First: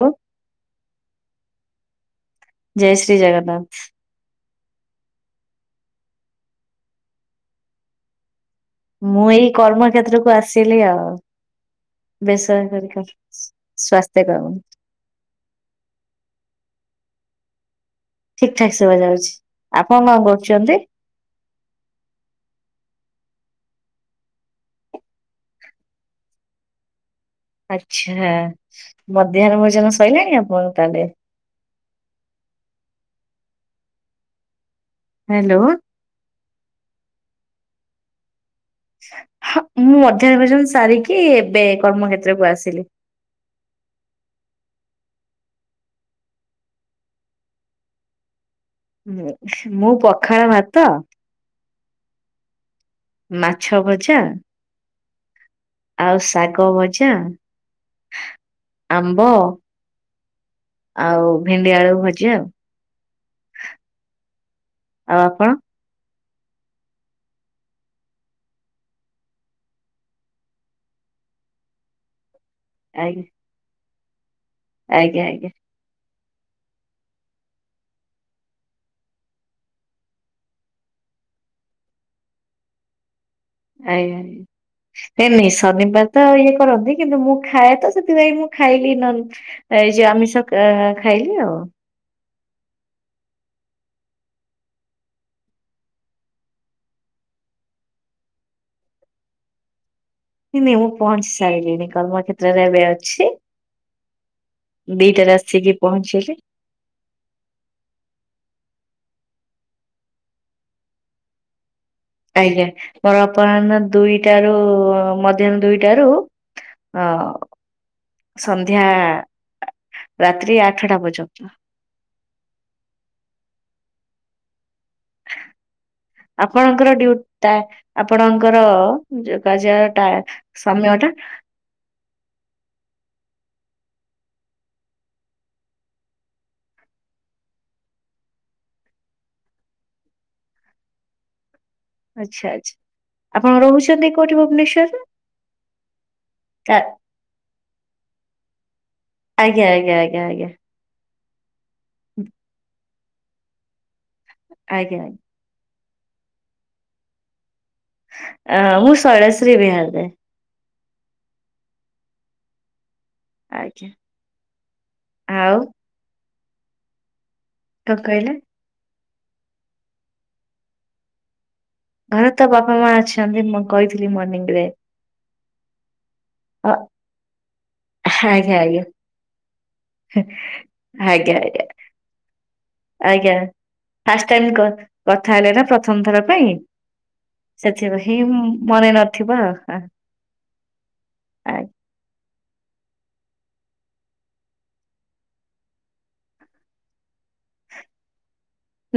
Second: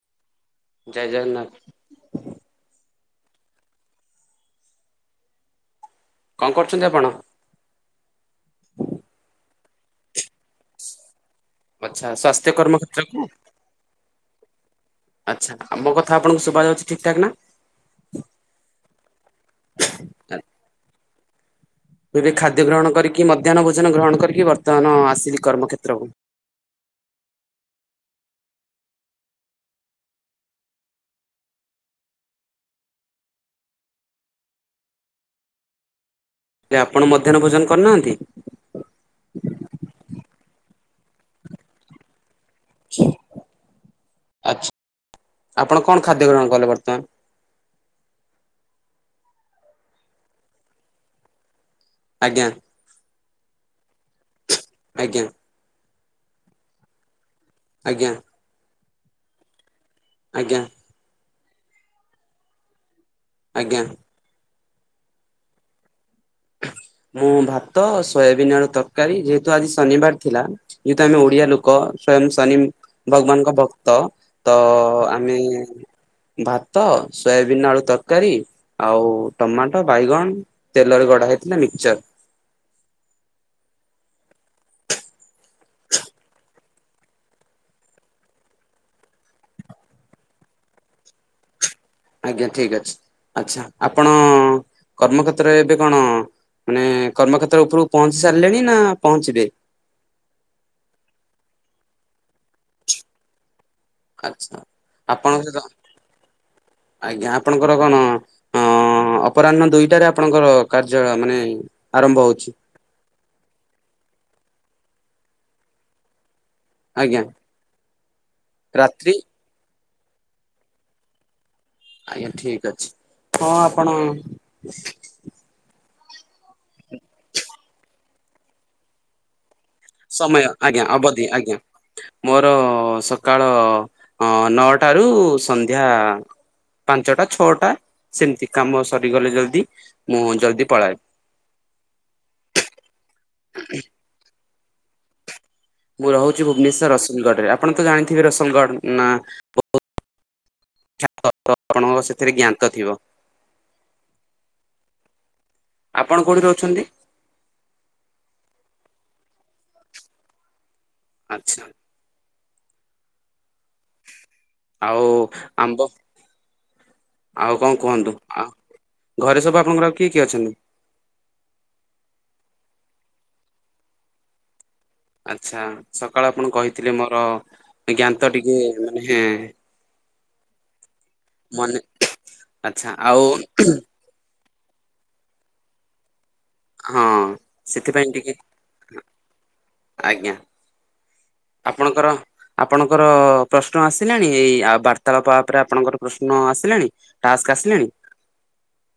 ହ ଜୟ ଜଗନ୍ନାଥ ଜୟ ଶ୍ରୀ ଜଗନ୍ନାଥ କଣ କରୁଚନ୍ତି ଆପଣ? ମୁଁ ଏଇ କର୍ମକ୍ଷେତ୍ର କୁ ଆସିଲି ଆଉ ଆଚ୍ଛା ସ୍ୱାସ୍ଥ୍ୟ ବେସହରା କରିକି କର୍ମକ୍ଷେତ୍ରକୁ ଆ ସ୍ଵସ୍ଥ୍ୟକାମ ଆଚ୍ଛା ଆମ କଥା ଆପଣକୁ ଶୁଭା ଯାଉଛି ଠିକ୍ ଠାକ୍ ନା। ଠିକ୍ ଠାକ୍ ଶୁଭା ଯାଉଛି ଆପଣ କଣ କରୁଚନ୍ତି? ମୁଁ ଏବେ ଖାଦ୍ୟ ଗ୍ରହଣ କରିକି ମଧ୍ୟାହନ ଭୋଜନ ଗ୍ରହଣ କରିକି ବର୍ତ୍ତମାନ ଆସିଲି କର୍ମକ୍ଷେତ୍ର କୁ। ଆଚ୍ଛା ମଧ୍ୟାହ୍ନ ଭୋଜନ ସଇଲାଣି ଆପଣ ତାେଲେ। ହାଲୋ। ହେଲେ ଆପଣ ମଧ୍ୟାହ୍ନ ଭୋଜନ କରିନାହାନ୍ତି? ମୁଁ ମଧ୍ୟାହ୍ନ ଭୋଜନ ସାରିକି ଏବେ କର୍ମକ୍ଷେତ୍ରକୁ ଆସିଲି। ଆଛା ଆପଣ କଣ ଖାଦ୍ୟ ଗ୍ରହଣ କଲେ ବର୍ତ୍ତମାନ? ମୁଁ ପଖାଳ ଭାତ ଆଜ୍ଞା। ମାଛ ଭଜା ଆଜ୍ଞା। ଆଉ ଶାଗ ଭଜା ଆଜ୍ଞା। ଆମ୍ବ। ଆଜ୍ଞା। ଆଉ ଭେଣ୍ଡି, ଆଳୁ, ଭଜା, ଆଉ ଆଜ୍ଞା। ଆଉ ଆପଣ? ମୁଁ ଭାତ ସୋୟାବିନ୍ ଆଳୁ ତରକାରୀ ଯେହେତୁ ଆଜି ଶନିବାର ଥିଲା। ଯେହେତୁ ଆମେ ଓଡିଆ ଲୋକ ସଵୟଂ ସନି ଆଜ୍ଞା ଭଗବାନଙ୍କ ଭକ୍ତ ତ ଆଜ୍ଞା ଆମେ ଆଜ୍ଞା ଭାତ ସୋୟାବିନ୍ ଆଳୁ ତରକାରୀ ଆଉ ଟମାଟୋ ବାଇଗଣ ତେଲରେ ଗ ଖଟା ହେଇଥିଲା ମିକ୍ଚର୍ ଆଜ୍ଞା ଏ ନାଇଁ ଶନିବାର ତ ଇଏ କରନ୍ତି କିନ୍ତୁ ମୁଁ ଖାଏ ତ ସେଥିପାଇଁ ମୁଁ ଖାଇଲି ନ ଏଇ ଯୋଉ ଆମିଷ ଖାଇଲି ଆଉ। ଆଜ୍ଞା ଠିକ୍ ଅଛି ଆଛା ଆପଣ କର୍ମକ୍ଷେତ୍ରରେ ଏବେ କଣ ମାନେ କର୍ମକ୍ଷେତ୍ର ଉପରକୁ ପହଞ୍ଚି ସାରିଲେଣି ନା ପହଞ୍ଚିବେ? ନଁ ନାଇଁ ମୁଁ ପହଞ୍ଚି ସାରିଲିଣି କର୍ମକ୍ଷ୍ଟ୍ରତ୍ରରେ ଏବେ ଅଛି। ଖ୍ରଚ। ଦିଇଟାରେ ଆସିକି ପହଞ୍ଚିଲି। ଆଜ୍ଞା ଆପଣଙ୍କର କଣ ହଁ ଅପରାହ୍ନ ଦୁଇଟାରେ ଆପଣଙ୍କର କାଯ୍ୟାଳୟ ମାନେ ଆରମ୍ଭ ହଉଛି ଆଜ୍ଞା ମୋର ଅପରାହ୍ନ ଦୁଇଟା ରୁ ମଧ୍ୟାହ୍ନ ଦୁଇଟାରୁ ହଁ ଆଜ୍ଞା ସନ୍ଧ୍ୟା ରାତ୍ରି ରାତ୍ରି ଆଠଟା ପର୍ଯ୍ୟନ୍ତ। ଆଜ୍ଞା ଠିକ ଅଛି ହଁ ଆପଣ ଆପଣଙ୍କର ଡିୟୁଟି ଟା ଆପଣଙ୍କର ଯୋଗାଯା ଟା ସମୟ ଆଜ୍ଞା ସମୟ ଟା ଅବଧି ଆଜ୍ଞା। ମୋର ସକାଳ ନଅଟାରୁୁ ସନ୍ଧ୍ୟା ପାଞ୍ଚଟା ଛଅଟା ସେମିତି କାମ ସରିଗଲେ ଜଲ୍ଦି ମୁଁ ଜଲ୍ଦି ପଳାଏ। ଆଛା ଆଛା ଆପଣ ରହୁଛନ୍ତି କୋଉଠି ଭୁବନେଶ୍ୱର ରେ? ମୁଁ ରହୁଛି ଭୁବନେଶ୍ୱର ରସୁଲଗଡ ରେ ଆପଣ ତ ଜାଣିଥିବେ ରସଲଗଡ ନା? ଆଜ୍ଞା ଆଜ୍ଞା ଆଜ୍ଞା ଆଜ୍ଞା। ଶିକ୍ଷା ଆପଣଙ୍କ ସେଥିରେ ଜ୍ଞାତ ଥିବ? ଆଜ୍ଞାଜ୍ଞା। ଆପଣ କୋଉଠି ରହୁଛନ୍ତି? ଅ ମୁଁ ଶୈଳଶ୍ରୀ ବିହାରରେ। ଆଚ୍ଛା। ଆଜ୍ଞା। ଆଉ ଆଉ ଆମ୍ବ ଆଉ କଣ କୁହନ୍ତୁ ଆ ଘରେ ସବୁ ଆପଣଙ୍କର ଆଉ କିଏ କିଏ ଅଛନ୍ତି? ଘରେ ତ ବାପା ମା ଅଛନ୍ତି ମୁଁ କହିଥିଲି ମର୍ଣିିଂ ରେ ଆଚ୍ଛା ସକାଳ ଆପଣ ଅ କହିଥିଲେ ମୋର ଜ୍ଞାତ ଟିକେ ଆଜ୍ଞା ଆଜ୍ଞା ମାନେ ଆଜ୍ଞା ଆଜ୍ଞା ମନେ ଆଚ୍ଛା ଆଜ୍ଞା। ଆଉ ଫାଷ୍ଟ ଟାଇମ କଥା ହେଲେ ନା ପ୍ରଥମ ଥର ପାଇଁ ହଁ ସେଥିପାଇଁ ହିଁ ମନେ ନଥିବ। ଆଜ୍ଞା ଆପଣଙ୍କର ଆପଣଙ୍କର ପ୍ରଶ୍ନ ଆସିଲାଣି ଏଇ ଆଉ ବାର୍ତାଳାପ ଉପରେ ଆପଣଙ୍କର ପ୍ରଶ୍ନ ଆସିଲାଣି? ଟାସ୍କ ଆସିଲାଣି?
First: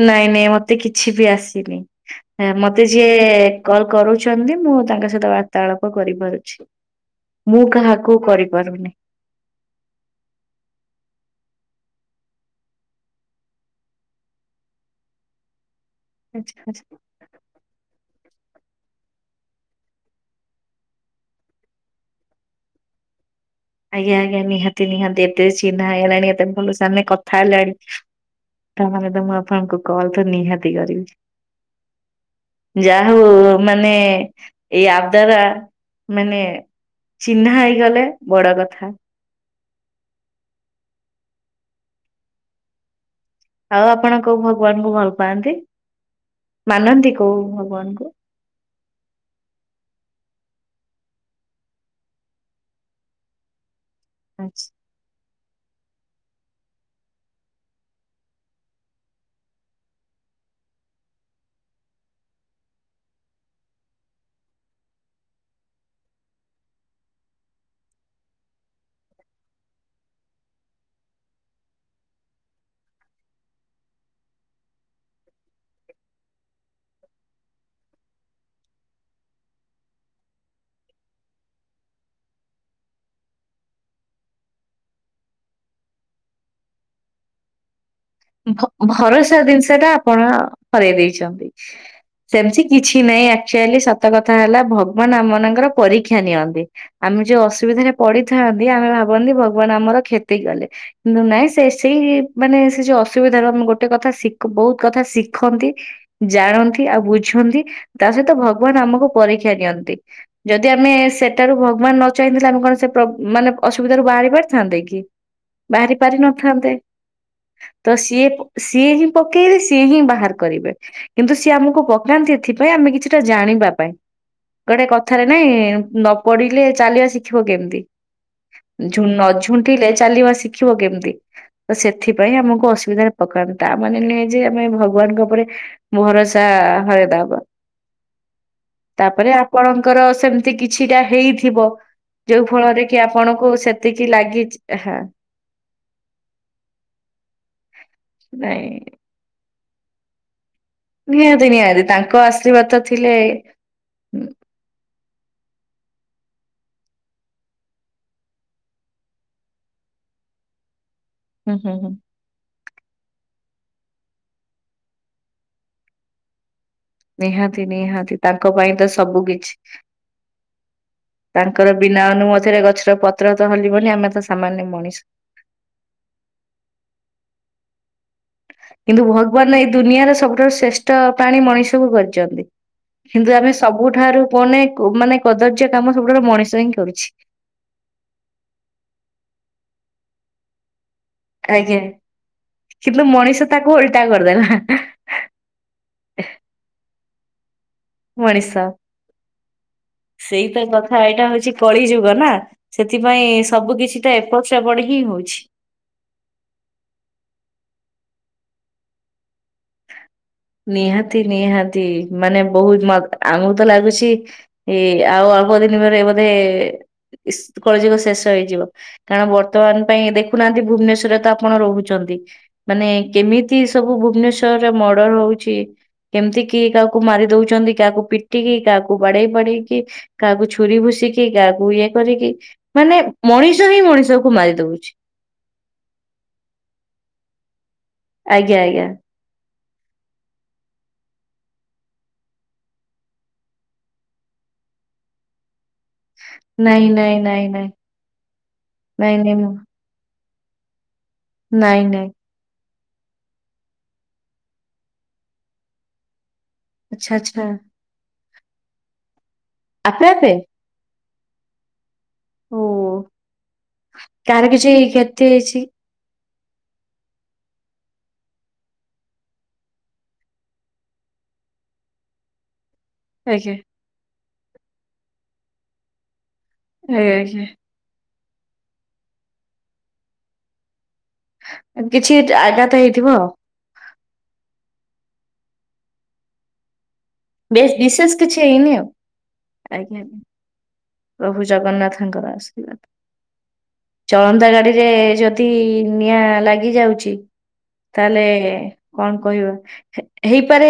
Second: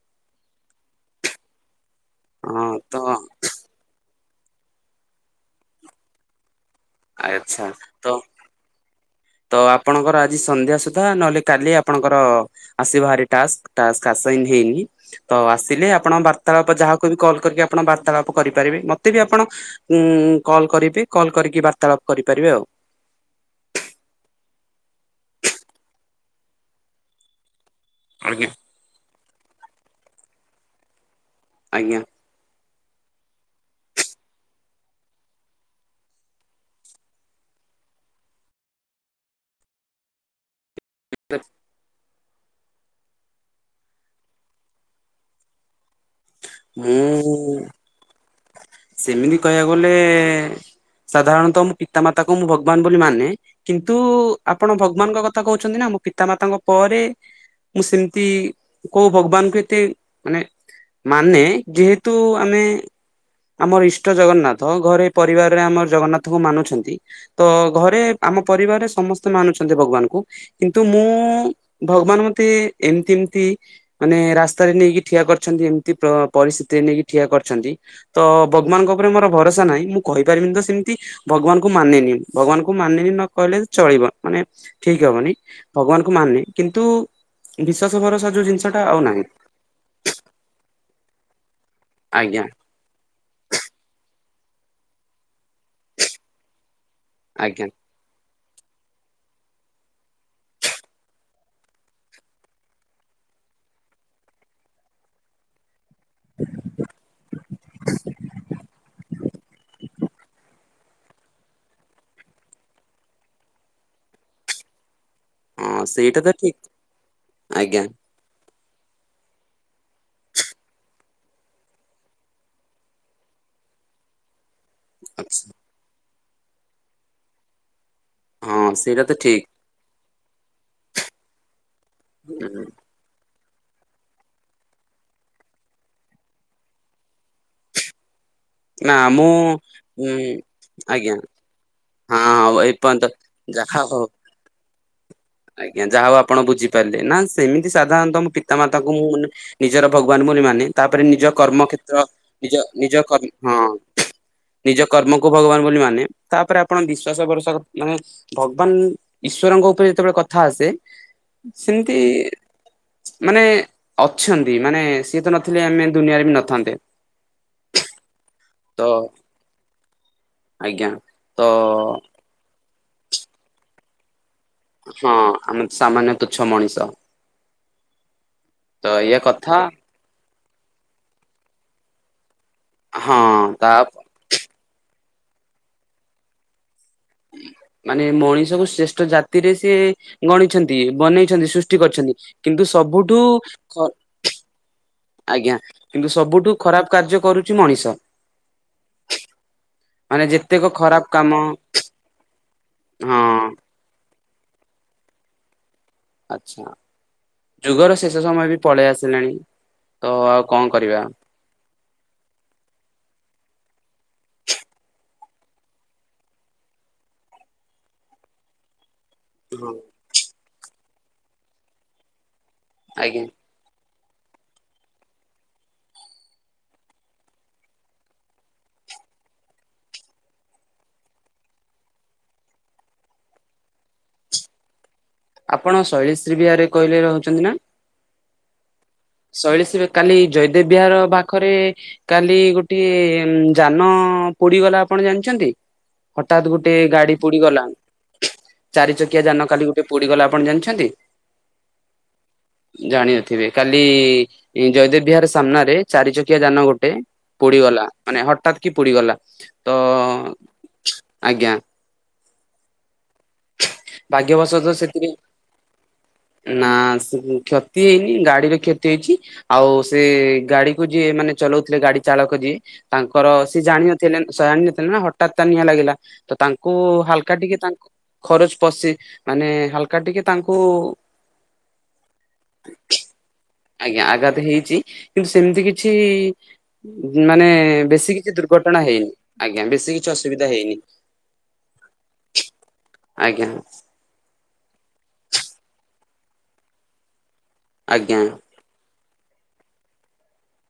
ନାଇଁ ନାଇଁ ମତେ କିଛି ବି ଆସିନି ହଁ ମତେ ତ ଯିଏ କଲ କରୁଛନ୍ତି ମୁଁ ତାଙ୍କ ସହିତ ବାର୍ତ୍ତାଳାପ କରିପାରୁଛି ଆଚ୍ଛା ମୁଁ ତ କାହାକୁ କରି କରିବିନି ତ ଆପଣଙ୍କର ଆଜି ସନ୍ଧ୍ୟା ସୁଦ୍ଧା ନହେଲେ କାଲି ଆପଣଙ୍କର ଆସିବ ହେରି ଟାସ୍କ ହେଇନି ତ ଆସିଲେ ଆ ଆପଣ ଆଚ୍ଛା ବାର୍ତ୍ତାଳାପ ଆଚ୍ଛା ଯାହାକୁ ବି କଲ୍ କରିକି ଆପଣ ବାର୍ତ୍ତାଳାପ କରିପାରିବେ ମତେ ବି ଆପଣ ଉଁ କଲ୍ କରିବି କଲ୍ କରିକି ବାର୍ତ୍ତାଳାପ କରିପାରିବେ ଆଉ। ଆଜ୍ଞା ଆଜ୍ଞା ନିହାତି ନିହାତି ଏତେ ଚିହ୍ନା ହେଇଗଲାଣି ଏତେ ଭଲ ସାେ କଥା ହେଲାଣି ଆଜ୍ଞା। ତାମାନେ ତ ମୁଁ ଆପଣଙ୍କୁ କଲ ତ ନିହାତି କରିବି। ଆଜ୍ଞା। ଯା ହଉ ମାନେଏଇ ଆପ ଦ୍ଵାରା ମାନେ ଚିହ୍ନା ହେଇଗଲେ ବଡ କଥା। [unintelligible] ଆଉ ଆପଣ କୋଉ ଭଗବାନଙ୍କୁ ଭଲ ପାଆନ୍ତି ମାନନ୍ତି କୋଉ ମୁଁ ଭଗବାନ କୁ? ସେମିତି କହିବାକୁ ଗଲେ ସାଧାରଣତଃ ମୋ ପିତାମାତାକୁ ମୁଁ ଭଗବାନ ବୋଲି ମାନେ। କିନ୍ତୁ ଆଚ୍ଛା। ଆପଣ ଭଗବାନଙ୍କ କଥା କହୁଛନ୍ତି ନା ମୁ ପିତା ମାତାଙ୍କ ପରେ ମୁଁ ସେମିତି କହୁ ଭଗବାନଙ୍କୁ ଏତେ ମାନେ ମାନେ ଯେହେତୁ ଆମେ ଆମର ଇଷ୍ଟ ଜଗନ୍ନାଥ ଘରେ ପରିବାରରେ ଆମର ଜଗନ୍ନାଥଙ୍କୁ ମାନୁଛନ୍ତି। ତ ଘରେ ଆମ ପରିବାରରେ ସମସ୍ତେ ମାନୁଛନ୍ତି ଭଗବାନଙ୍କୁ। କିନ୍ତୁ ମୁଁ ଭଗବାନ ମତେ ଏମିତି ଏମତି ମାନେ ରାସ୍ତାରେ ନେଇକି ଠିଆ କରିଛନ୍ତି ଏମିତି ପରିସ୍ଥିତିରେ ନେଇକି ଠିଆ କରିଛନ୍ତି। ତ ଭଗବାନଙ୍କ ଉପରେ ମୋର ଭରସା ନାହିଁ ମୁଁ କହିପାରିବିନି ତ ସେମିତି ଭଗବାନଙ୍କୁ ମାନେିନି ଭଗବାନଙ୍କୁ ମାନେନି ନ କହିଲେ ଚଳିବ ମାନେ ଠିକ ହବନି ଭଗବାନକୁ ମାନେ କିନ୍ତୁ ବିଶ୍ଵାସ ଭରସା ଯୋଉ ଜିନିଷ ଭ ଟା ଆଉ ନାହିଁ ଭରସା ଜିନିଷ ଟା ଆପଣ ହରେଇ ଦେଇଛନ୍ତି। ଆଜ୍ଞା [unintelligible] କିଛି ନାହିଁ ଆକ୍ଚୁଆଲି ସତ କଥା ହେଲା ଭଗବାନ ଆମମାନଙ୍କର ପରୀକ୍ଷା ନିଅନ୍ତି। ଆମେ ଯୋଉ ଆଜ୍ଞା। ଅସୁବିଧାରେ ପଡିଥାନ୍ତି ଆମେ ଭାବନ୍ତି ଭଗବାନ ଆମର କ୍ଷତି କଲେ। କି ନାଇଁ ସେ ସେଇ ମାନେ ସେ ଯୋଉ ଅସୁବିଧା ରହ ଆମ ଗୋଟେ କଥା ଶି ବହୁତ କଥା ଶିଖନ୍ତି। ଜାଣନ୍ତି ଆଉ ବୁଝନ୍ତି ତା ସହିତ ଭଗବାନ ଆମକୁ ପରୀକ୍ଷା ଦିଅନ୍ତି। ଯଦି ଆମେ ସେଠାରୁ ଭଗବାନ ନ ଚାହିଁଥିଲେ ଆମେ କଣ ସେ ପ୍ର ମାନେ ଅସୁବିଧାରୁ ବାହାରି ପାରିଥାନ୍ତେ କି? ହଁ ବାହାରି ସେଇଟା ତ ଠିକ ପାରିନଥାନ୍ତେ। ଆଜ୍ଞା। ତ ସିଏ ସିଏ ହିଁ ପକେଇବେ ସିଏ ହିଁ ବାହାର କରିବେ। କିନ୍ତୁ ସିଏ ଆମକୁ ପକାନ୍ତି ଏଥିପାଇଁ ଆମେ କିଛିଟା ଜାଣିବା ପାଇଁ। ଗୋଟେ କଥାରେ ଆଛା। ନାଇଁ ନ ପଡିଲେ ଚାଲିବା ଶିଖିବ କେମିତି? ହଁ ସେଇଟା ଝୁ ତ ନ ଠିକ ଝୁଣ୍ଟିଲେ ଚାଲିବା ଶିଖିବ କେମିତି ତ ସେଥିପାଇଁ ଆମକୁ ହୁଁ ଅସୁବିଧାରେ ପକାନ୍ତା ଆ ମାନେ ନୁହେଁ ଯେ ଆମେ ଭଗବାନଙ୍କ ଉପରେ ଭରସା ହରେଇଦବା। ନା ମୁଁ ତାପରେ ଆପଣଙ୍କର ଉଁ ସେମିତି କିଛିଟା ଆଜ୍ଞା ହେଇଥିବ? ହଁ ଯୋଉ ହଉ ଫଳରେ କି ଏପର୍ଯ୍ୟନ୍ତ ଆପଣଙ୍କୁ ଯାହା ହଉ ସେତିକି ଲାଗିଛି ହଁ। ଆଜ୍ଞା ଯାହା ହଉ ଆପଣ ବୁଝିପାରିଲେ ନା ସେମିତି ସାଧାରଣତଃ ମୋ ପିତା ନାଇଁ ମାତାଙ୍କୁ ମୁଁ ମାନ ନିଜର ଭଗବାନ ବୋଲି ମାନେ ତାପରେ ନିଜ ନିହାତି ନିହାତି କର୍ମକ୍ଷେତ୍ର ତାଙ୍କ ନିଜ ଆଶୀର୍ବାଦ ନିଜ ଥିଲେ କର୍ ହଁ। ହୁଁ ନିଜ କର୍ମକୁ ଭଗବାନ ବୋଲି ମାନେ ତାପରେ ଆପଣ ବିଶ୍ଵାସ ଭରଷା ମାନେ ଭଗବାନ ଈଶ୍ୱରଙ୍କ ଉପରେ ଯେତେବେଳେ କଥା ଆସେ ହୁଁ ହୁଁ। ସେମିତି ମାନେ ଅଛନ୍ତି ମାନେ ସିଏ ତ ନଥିଲେ ଆମେ ଦୁନିଆରେ ବି ନଥାନ୍ତେ। ନିହାତି ନିହାତି। ତାଙ୍କ ପାଇଁ ତ ସବୁ କିଛି ଆଜ୍ଞା ତ ତାଙ୍କର ବିନା ଅନୁମତିରେ ଗଛର ପ ପତ୍ର ତ ହଲିବନି ଆମେ ସାମାନ୍ୟ ମାତ୍ର ହଁ ଆମେ ସାମାନ୍ୟ ତୁଛ ମଣିଷ। ତ କିନ୍ତୁ ଏଇଆ କଥା ଭଗବାନ ଏଇ ଦୁନିଆର ସବୁଠାରୁ ଶ୍ରେଷ୍ଠ ପ୍ରାଣୀ ମଣିଷ କୁ କରିଛନ୍ତି। ହଁ କିନ୍ତୁ ଆମେ ତା ସବୁଠାରୁ କୁନେ ମାନେ କଦର୍ଯ୍ୟ କାମ ସବୁଠାରୁ ମଣିଷ ହିଁ କରୁଛି। ମାନେ ମଣିଷକୁ ଶ୍ରେଷ୍ଠ ଜାତିରେ ସେଏ ଗଣିଛନ୍ତି ବନେଇ ସୃଷ୍ଟି ଆଜ୍ଞା କରିଛନ୍ତି କିନ୍ତୁ ସବୁଠୁ ଖ କର ନା ଆଜ୍ଞା କିନ୍ତୁ ସବୁଠୁ ଖରାପ କାର୍ଯ୍ୟ କରୁଛି ମଣିଷ। ମଣିଷ। ମାନେ ସେଇତ ଯେତେକ କଥା ଖରାପ ଏଇଟା କାମ ହଉଛି କଳି ଯୁଗ ନା ସେଥିପାଇଁ ହଁ ସବୁ କିଛି? ଏପଟ ସେପଟ ହିଁ ହଉଛି। ଆଚ୍ଛା ଯୁଗର ଶେଷ ସମୟ ବି ପଳେଇ ଆସିଲାଣି ତ ଆଉ କଣ କରିବା ନିହାତି ନିହାତି ମାନେ ବହୁତ ଆମକୁ ତ ଲାଗୁଛି ଏଇ ଆଉ ଅଳ୍ପ ଦିନ ପରେ ବୋଧେ କଳି ଯୁଗ ଶେଷ ହେଇଯିବ। କାରଣ ହଁ ବର୍ତ୍ତମାନ ପାଇଁ ଦେଖୁନାହାନ୍ତି ଭୁବନେଶ୍ଵରରେ ତ ଆପଣ ରହୁଛନ୍ତି ମାନେ ଆଜ୍ଞା କେମିତି ସବୁ ଭୁବନେଶ୍ଵରରେ ମର୍ଡର ହଉଛି। କେମିତି କିଏ କାହାକୁ ମାରି ଦଉଛନ୍ତି କାହାକୁ ପିଟିକି କାହାକୁ ବାଡେଇ ବାଡେଇକି। କାହାକୁ ଛୁରୀ ଭୁଷିକି କାହାକୁ ଇଏ କରିକି ମାନେ ମଣିଷ ହିଁ ମଣିଷ କୁ ମାରି ଦଉଛି। ଆପଣ ଶୈଳଶ୍ରୀ ବିହାରରେ କହିଲେ ରହୁଛନ୍ତି ନା? ଆଜ୍ଞା ଆଜ୍ଞା। ଶୈଳଶୀ କାଲି ଜୟଦେବ ବିହାର ପାଖରେ କାଲି ଗୋଟିଏ ଯାନ ପୋଡିଗଲା ଆପଣ ଜାଣିଛନ୍ତି? ହଠାତ୍ ଗୋଟେ ନାଇଁ ଗାଡି ନାଇଁ ପୋଡି ନାଇଁ ଗଲା ନାଇଁ ଚାରି ନାଇଁ ଚକିଆ ନାଇଁ ଯାନ ମୁଁ- କାଲି ଗୋଟେ ଏବେ ପୁଡ଼ିଗଲା ଆପଣ ଜାଣିଛନ୍ତି। ନାଇଁ ନାଇଁ। ଜାଣିିନଥିବେ କାଲି ଜୟଦେବ ବିହାର ସାମ୍ନାରେ ଚାରି ଚକିଆ ଯାନ ଗୋଟେ ଆଚ୍ଛା ଆଚ୍ଛା। ଗୋଟେ ପୁଡିଗଲା ମାନେ ହଠାତ୍ କି ପୋଡିଗଲା ତ ଆପେ ଆପେ। ଆଜ୍ଞା। ଓ କାହାର ଭାଗ୍ୟବଶତଃ କିଛିଇ ସେଥିରେ କ୍ଷତି ହେଇଛି। ନା କ୍ଷତି ହେଇନି ଗାଡିର କ୍ଷତି ହେଇଛି। ଆଉ ସେ ଗାଡି କୁ ଯିଏ ମାନେ ଚଲାଉଥିଲେ ଗାଡି ଚାଳକ ଯିଏ ତାଙ୍କର ଆଜ୍ଞା ସିଏ ଜାଣିନଥିଲେ ଜାଣିନଥିଲେ ନା ହଠତ୍ ତା ନିଆଁ ଲାଗିଲା ତ ତାଙ୍କୁ ଆଜ୍ଞା ହାଲକା ଆଜ୍ଞା। ଟିକେ ତା ଖରଚ ପଶି ମାନେ ହାଲକା ଟିକେ ତାଙ୍କୁ କିଛି ଆଘାତ ହେଇଥିବ। ଆଜ୍ଞା ଆଘାତ ହେଇଛି କିନ୍ତୁ ସେମିତି କିଛି ମାନେ ବେଶ ବେଶୀ ବିଶେଷ କିଛି ଦୁର୍ଘଟଣା ଆଉ ହେଇନି ଆଜ୍ଞା ବେଶୀ କିଛି ଅସୁବିଧା ହେଇନି। ପ୍ରଭୁ ଜଗନ୍ନାଥଙ୍କର ଆଶୀର୍ବାଦ। ଆଜ୍ଞା। ଚଳନ୍ତା ଗାଡିରେ ଯଦି ନିଆଁ ଲାଗି ଯାଉଛି ଆଜ୍ଞା ତାହେଲେ। କଣ କହିବା ହେଇପାରେ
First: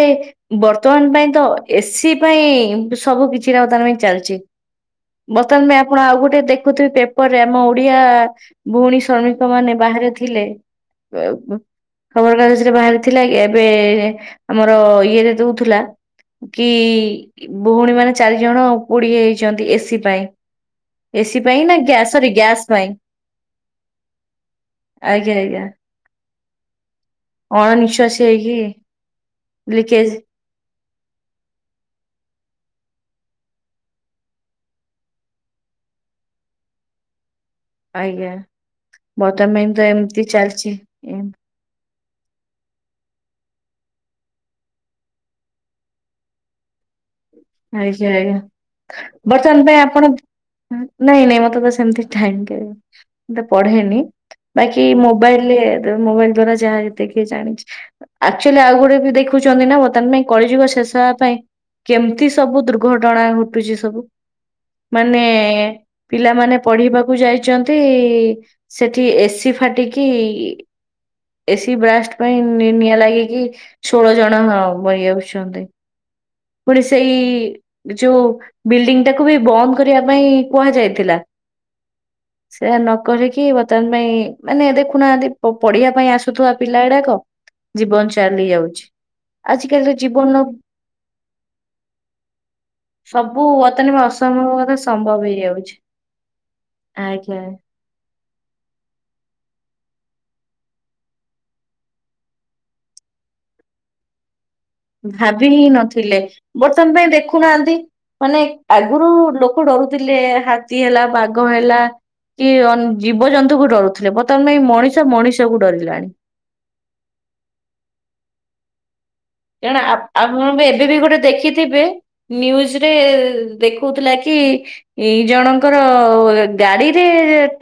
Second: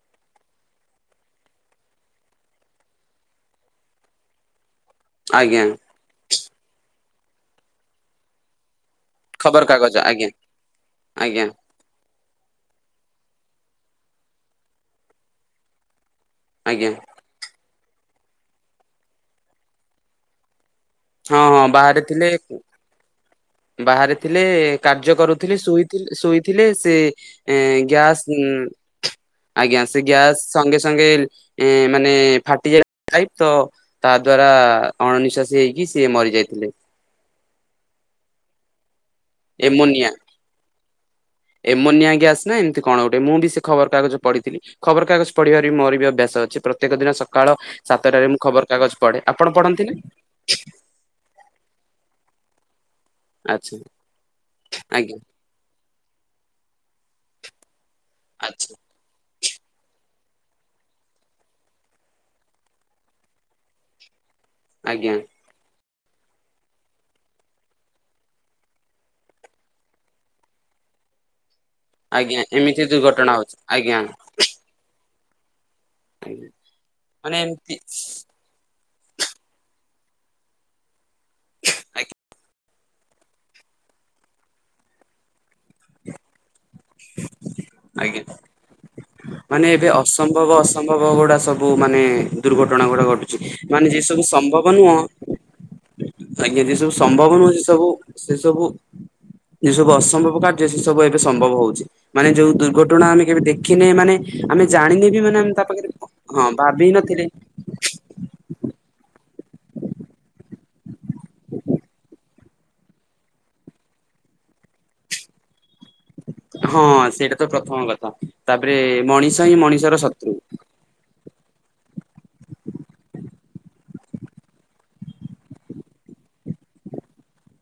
ବର୍ତ୍ତମାନ ପାଇଁ ତ ଏସି ପାଇଁ ସବୁ କିଛିଟା ବର୍ତ୍ତମାନ ପାଇଁ ଚାଲିଛି ବର୍ତ୍ତମାନ ଆଜ୍ଞା ପାଇଁ। ଆପଣ ଆଉ ଗୋଟେ ଦେଖୁଥିବେ ପେପରରେ ଆମ ଓଡିଆ। ଭଉଣୀ ଶ୍ରମିକ ଖବର ମାନେ କାଗଜ ବାହାରେ ଆଜ୍ଞା ଥିଲେ। ଆଜ୍ଞା ଖବର କାଗଜ ରେ ବାହାରିଥିଲା କି ଏବେ ଆମର ଇଏରେ ଦଉଥିଲା। କି ଆଜ୍ଞା ଭଉଣୀ ମାନେ ଚାରି ଜଣ ଆଉ କୁଡି ହେଇଛନ୍ତି ଏସି ପାଇଁ। ହଁ ଏସି ହଁ ପାଇଁ ନା ଗ୍ୟାସ ସରି ଗ୍ୟାସ୍ ପାଇଁ। ବାହାରେି ଥିଲେ କାର୍ଯ୍ୟ ଆଜ୍ଞା କରୁଥିଲେ ଆଜ୍ଞା ଶୋଇ ଶୋଇଥିଲେ ସେ। ଏ ଅଣନିଶ୍ୱାସୀ ଗ୍ୟାସ ହେଇକି ଆଜ୍ଞା ସେ ଲିକେଜ ଗ୍ୟାସ୍। ସଙ୍ଗେ ସଙ୍ଗେ ଏ ମାନେ ଫାଟିଯାଇପ ତ ତା ଦ୍ଵାରା ଅଣନିଶ୍ୱାସ ହେଇକି ସିଏ ମରି ଯାଇଥିଲେ। ଆଜ୍ଞା ବର୍ତମାନ ତ ଏମିତି ଚାଲିଛି ଏ। ଏମୋନି ଗ୍ୟାସ ନା ଏମିତି କଣ ଗୋଟ ମୁଁ ବି ସେ ଖବରକାଗଜ ପଢିଥିଲି। ଖବରକାଗଜ ପଢିବାର ବି ମୋର ବି ଅଭ୍ୟାସ ଅଛି ପ୍ରତ୍ୟେକ ଦିନ ସ ସକାଳ ଆଜ୍ଞା ସାତଟାରେ ଆଜ୍ଞା ମୁଁ ଖବର କାଗଜ ପଢେ ଆପଣ ବର୍ତ୍ତମାନ ପାଇଁ ପଢନ୍ତି ନା? ଆପଣ ନାଇଁ ନାଇଁ ମତେ ତ ସେମିତି ଟାଇମ କେବେ। ଆଚ୍ଛା ପଢେନି ବାକି ଆଜ୍ଞା ମୋବାଇଲରେ ମୋବାଇଲ ଦ୍ଵାରା ଯାହା ଯେତେ କିଏ ଜାଣିଛି। ଆଚୁଆଲି ଆଉ ଆଚ୍ଛା ଗୋଟେ ବି ଦେଖୁଛନ୍ତି ନା ବତ୍ତମାନ ପାଇଁ କଳିଯୁଗ ଶେଷ ହେବା ପାଇଁ କେମିତି ସବୁ ଦୁର୍ଘଟଣା ଘଟୁଛି ସବୁ ଆଜ୍ଞା ମାନେ ପିଲାମାନେ ପଢିବାକୁ ଯାଇଛନ୍ତି ସେଠି ଏସିି ଫାଟିକି ଏସି ବ୍ରାଷ୍ଟ ପାଇଁ ଆଜ୍ଞା ଏମିତି ନିଆଁ ଦୁର୍ଘଟଣା ଲାଗିକି ହଉଛି ଆଜ୍ଞା ଷୋଳ ଜଣ ବରି ଆସଛନ୍ତି। ଆଜ୍ଞା ପୁଣି ସେଇ ମାନେ ଏମିତି ଯୋଉ ବିଲ୍ଡିଂ ଟାକୁ ବି ବନ୍ଦ କରିବା ପାଇଁ କୁହାଯାଇଥିଲା। ଆଜ୍ଞା। ସେଇୟା ନକରିକି ବର୍ତ୍ତମାନ ପାଇଁ ମାନେ ଦେଖୁନାହାନ୍ତି ପଢିବା ପାଇଁ ଆସୁ ଥିବା ପିଲା ଗୁଡାକ ଜୀବନ ଆଜ୍ଞା ଚାଲି ଯାଉଛି ଆଜି କାଲିରେ ଜୀବନର। ସମ୍ଭବ ଗୁଡା ସବୁ ମାନେ ଦୁର୍ଘଟଣା ଗୁଡା ଘଟୁଛି ମାନେ ଯିଏ ସବୁ ସମ୍ଭବ ନୁହଁ। ହୋଇଯାଉଛି। ଆଜ୍ଞା ଯିଏ ସବୁ ସମ୍ଭାବ ନୁହେଁ ସେ ସବୁ ସେ ସବୁ। ଯିଏ ସବୁ ଅସମ୍ଭବ କାର୍ଯ୍ୟ ସେ ସବୁ ଏବେ ସମ୍ଭବ ହଉଛି। ମାନେ ଯୋଉ ଦୁର୍ଘଟଣା ଆମେ କେବେ ଦେଖିନେ ମାନେ ଆମେ ଜାଣି ଭାବି ହିଁ ନଥିଲେ ବର୍ତ୍ତମାନ ପାଇଁ ନଥିଲେ ଦେଖୁନାହାନ୍ତି ମାନେ ଆଗୁରୁ ଲୋକ ଡରୁଥିଲେ ହାତୀ ହେଲା ବାଘ ହେଲା କି ଅନ୍ ଜୀବଜନ୍ତୁକୁ ଡରୁଥିଲେ ବର୍ତ୍ତମାନ ପା ଏଇ ମଣିଷ ମଣିଷକୁ ଡରିଲାଣି। ହଁ ସେଇଟା ତ ପ୍ରଥମ କଥା ତାପରେ ମଣିଷ୍ କାରଣ ଆପ ଆପଣ ପା ଏବେ ବି ଗୋଟେ ଦେଖି ଥିବେ ନ୍ୟୁଜରେ ଦେଖଉଥିଲା କି ଏଇ ଜଣଙ୍କର ଗାଡିରେ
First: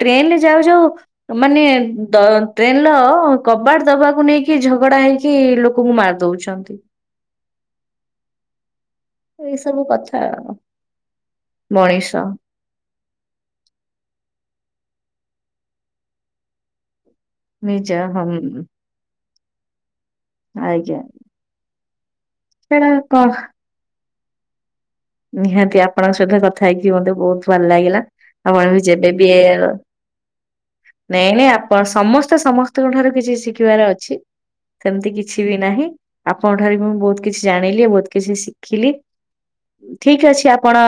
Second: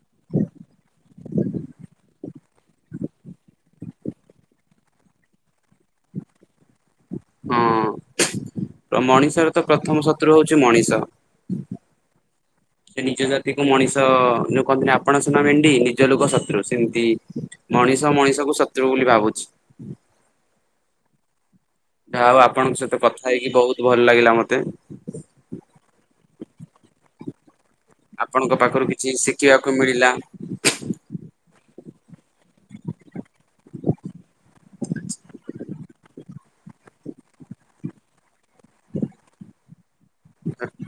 ଟ୍ରେନରେ ଯାଉ ଯାଉ ମାନେ ଉଁ ଦ ଟ୍ରେନଲ କବାଟ ଦବାକୁ ନେଇକି ଝଗଡା ହେଇ କି ଲୋକୁଙ୍କୁ ମାରି ଦଉଛନ୍ତି। ହଁ। ଅ ମଣିଷର ଏଇ ତ ସବୁ ପ୍ରଥମ କଥା ଶତ୍ରୁ ହଉଛି ମଣିଷ। ମଣିଷ ସେ ନିଜ ଜାତିକୁ ମଣିଷ ଯୋଉ କହନ୍ତିନି ଆପଣ ସୁନା ଭେଣ୍ଡି ନିଜ ଲୋକ ଶତ୍ରୁ ସିମତି ନିଜ ମଣିଷ ହଁ ମଣିଷକୁ ଶତ୍ରୁ ବୋଲି ଭାବୁଛି। ଆଜ୍ଞା। ଢା ହଉ ଆପଣଙ୍କ ସେଟା ସହିତ କଥା କଣ ହେଇକି ବୋହୁତ ଭଲ ଲାଗିଲା ମତେ। ନିହାତି ଆପଣଙ୍କ ସହିତ କଥା ହେଇକି ମତେ ବୋହୁତ ଭଲ ଲାଗିଲା। ଆପଣଙ୍କ ଆପଣ ପାଖରୁ ବି କିଛି ଯେବେ ବି ଏ ଶିଖିବାକୁ ଅ ମିଳିଲା ନାଇଁ ନାଇଁ ଆପ ସମସ୍ତେ ସମସ୍ତିଙ୍କ ଠାରୁ କିଛି ଶିଖିବାର ଅଛି। ସେମତି କିଛି ବି ନାହିଁ ଆପଣଙ୍କ ଠାରୁ ବି ମୁଁ ବୋହୁତ କିଛି ଜାଣିଲି ବୋହୁତ କିଛି ଶିଖିଲି। ଉଁ ଠିକ୍ ଅଛି। ଚି ଆପଣ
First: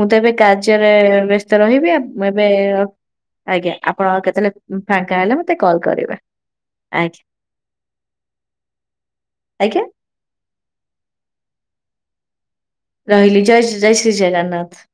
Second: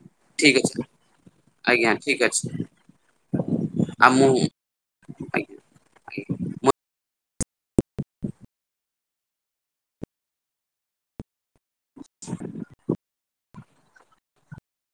ମୁଁ ତ ଏବେ ଠିକ ଅଛି କାର୍ଯ୍ୟରେ ବେସ୍ତ ଆଜ୍ଞା ରହିବି ଆବ୍ ଠିକ ମୁଁ ଅଛି। ଏବେ ଆ ଆଜ୍ଞା ଆପଣ ଆଉ ମୁଁ କେତେନେ ଉଁ ଫାଙ୍କା ହେଲେ ଆଜ୍ଞା ମତେ କଲ୍ କରିବେ ଆଜ୍ଞା। ଆଜ୍ ଆଜ୍ଞା। ରହିଲି ଜୟ ଶ୍ରୀ ଜୟ ଶ୍ରୀ ଜଗନ୍ନାଥ।